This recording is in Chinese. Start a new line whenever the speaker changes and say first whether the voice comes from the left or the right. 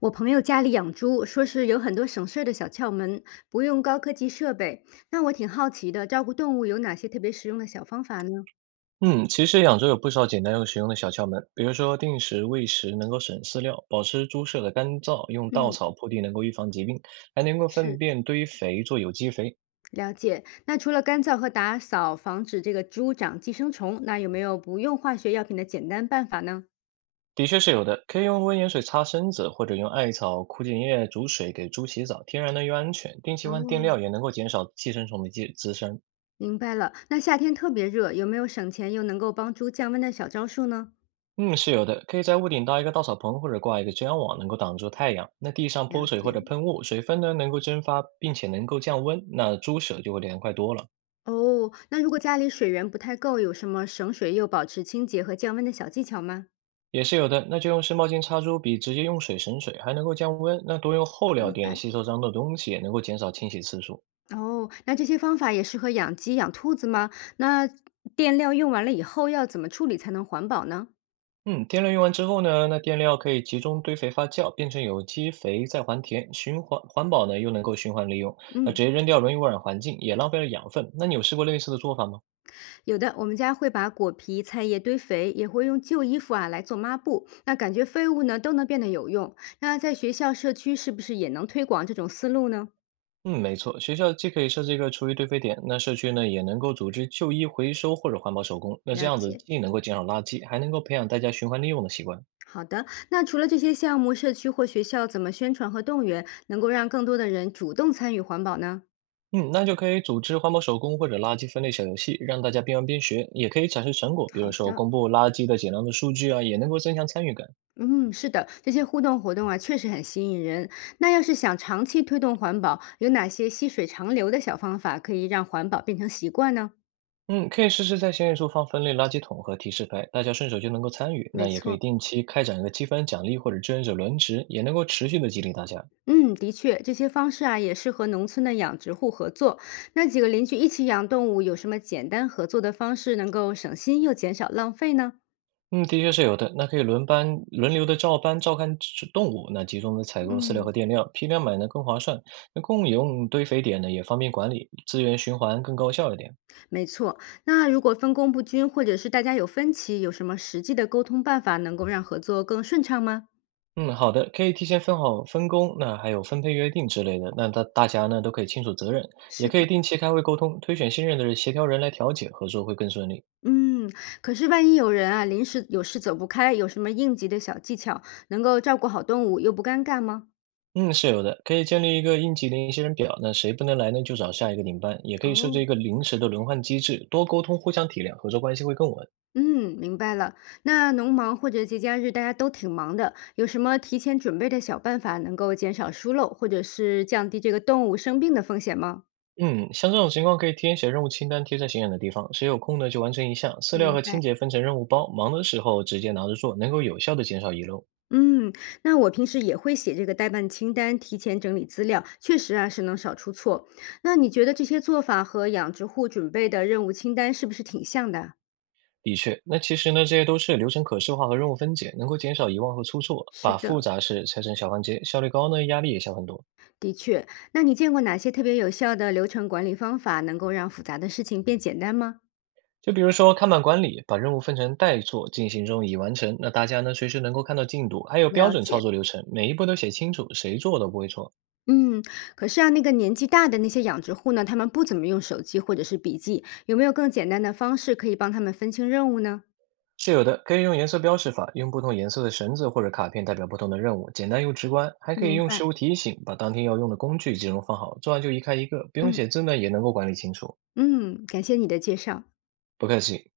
left: 我朋友家里养猪，说是有很多省事儿的小窍门，不用高科技设备。那我挺好奇的，照顾动物有哪些特别实用的小方法呢？
right: 嗯，其实养猪有不少简单又实用的小窍门，比如说定时喂食能够省饲料，保持猪舍的干燥，用稻
left: 嗯，
right: 草铺地能够预防疾病，还能够粪
left: 是，
right: 便堆肥做有机肥。
left: 了解。那除了干燥和打扫，防止这个猪长寄生虫，那有没有不用化学药品的简单办法呢？
right: 的确是有的，可以用温盐水擦身子，或者用艾草、枯井叶煮水给猪洗澡，天然的又安全，定期换垫
left: 哦，
right: 料也能够减少寄生虫的寄滋生。
left: 明白了。那夏天特别热，有没有省钱又能够帮猪降温的小招数呢？
right: 嗯，是有的，可以在屋顶搭一个稻草棚或者挂一个遮阳网，能够挡住太阳。那地上
left: 了
right: 泼水或
left: 解。
right: 者喷雾，水分呢能够蒸发，并且能够降温，那猪舍就会凉快多了。
left: 哦，那如果家里水源不太够，有什么省水又保持清洁和降温的小技巧吗？
right: 也是有的，那就用湿毛巾擦珠比直接用水省水，还能够降温。那多用厚料
left: 明
right: 垫
left: 白。
right: 吸收脏的东西，也能够减少清洗次数。
left: 哦，那这些方法也适合养鸡、养兔子吗？那垫料用完了以后要怎么处理才能环保呢？
right: 嗯，电料用完之后呢，那电料可以集中堆肥发酵，变成有机肥再还田，循环环保呢又能够循环利用。那
left: 嗯，
right: 直接扔掉容易污染环境，也浪费了养分。那你有试过类似的做法吗？
left: 有的，我们家会把果皮、菜叶堆肥，也会用旧衣服啊来做抹布。那感觉废物呢都能变得有用。那在学校、社区是不是也能推广这种思路呢？
right: 嗯，没错，学校既可以设置一个厨余堆肥点，那社区呢也能够组织旧衣回收或者环保手工。那这
left: 了
right: 样子
left: 解。
right: 既能够减少垃圾，还能够培养大家循环利用的习惯。
left: 好的，那除了这些项目，社区或学校怎么宣传和动员，能够让更多的人主动参与环保呢？
right: 嗯，那就可以组织环保手工或者垃圾分类小游戏，让大家边玩边学，也可以展示成果，比
left: 好
right: 如说
left: 的，
right: 公布垃圾的减量的数据啊，也能够增强参与感。
left: 嗯，是的，这些互动活动啊，确实很吸引人。那要是想长期推动环保，有哪些细水长流的小方法可以让环保变成习惯呢？
right: 嗯，可以试试在显眼处放分类垃圾桶和提示牌，大家顺手就能够参与。
left: 没
right: 那也可以
left: 错，
right: 定期开展一个积分奖励或者志愿者轮值，也能够持续的激励大家。
left: 嗯，的确，这些方式啊，也适合农村的养殖户合作。那几个邻居一起养动物，有什么简单合作的方式能够省心又减少浪费呢？
right: 嗯，的确是有的。那可以轮班轮流的照班照看这动物，那集中的采购饲料和
left: 嗯，
right: 垫料，批量买呢更划算。那共用堆肥点呢也方便管理，资源循环更高效一点。
left: 没错。那如果分工不均，或者是大家有分歧，有什么实际的沟通办法能够让合作更顺畅吗？
right: 嗯，好的，可以提前分好分工，那还有分配约定之类的，那大家呢都可以清楚责任，也
left: 是
right: 可以
left: 的。
right: 定期开会沟通，推选信任的人协调人来调解，合作会更顺利。
left: 嗯，可是万一有人啊，临时有事走不开，有什么应急的小技巧，能够照顾好动物又不尴尬吗？
right: 嗯，是有的，可以建立一个应急联系人表，那谁不能来呢，就找下一个领班，也可以设置
left: 哦，
right: 一个临时的轮换机制，多沟通，互相体谅，合作关系会更稳。
left: 嗯，明白了。那农忙或者节假日大家都挺忙的，有什么提前准备的小办法，能够减少疏漏，或者是降低这个动物生病的风险吗？
right: 嗯，像这种情况可以提前写任务清单贴在显眼的地方，谁有空呢就完成一项，饲料
left: 明
right: 和清
left: 白。
right: 洁分成任务包，忙的时候直接拿着做，能够有效的减少遗漏。
left: 嗯，那我平时也会写这个代办清单，提前整理资料，确实啊是能少出错。那你觉得这些做法和养殖户准备的任务清单是不是挺像的？
right: 的确，那其实呢，这些都是流程可视化和任务分解，能够减少遗忘和出错，
left: 是
right: 把
left: 的，
right: 复杂事拆成小环节，效率高呢，压力也小很多。
left: 的确，那你见过哪些特别有效的流程管理方法，能够让复杂的事情变简单吗？
right: 就比如说看板管理，把任务分成待做、进行中、已完成，那大家呢随时能够看到进度，还有标
left: 了
right: 准操
left: 解，
right: 作流程，每一步都写清楚，谁做都不会错。
left: 嗯，可是啊，那个年纪大的那些养殖户呢，他们不怎么用手机或者是笔记，有没有更简单的方式可以帮他们分清任务呢？
right: 是有的，可以用颜色标识法，用不同颜色的绳子或者卡片代表不同的任务，简单又直观。还可以
left: 明
right: 用
left: 白。
right: 事物提醒，把当天要用的工具集中放好，做完就一开一个，不用
left: 嗯
right: 写字呢也能够管理清楚。
left: 嗯，感谢你的介绍。
right: 不客气。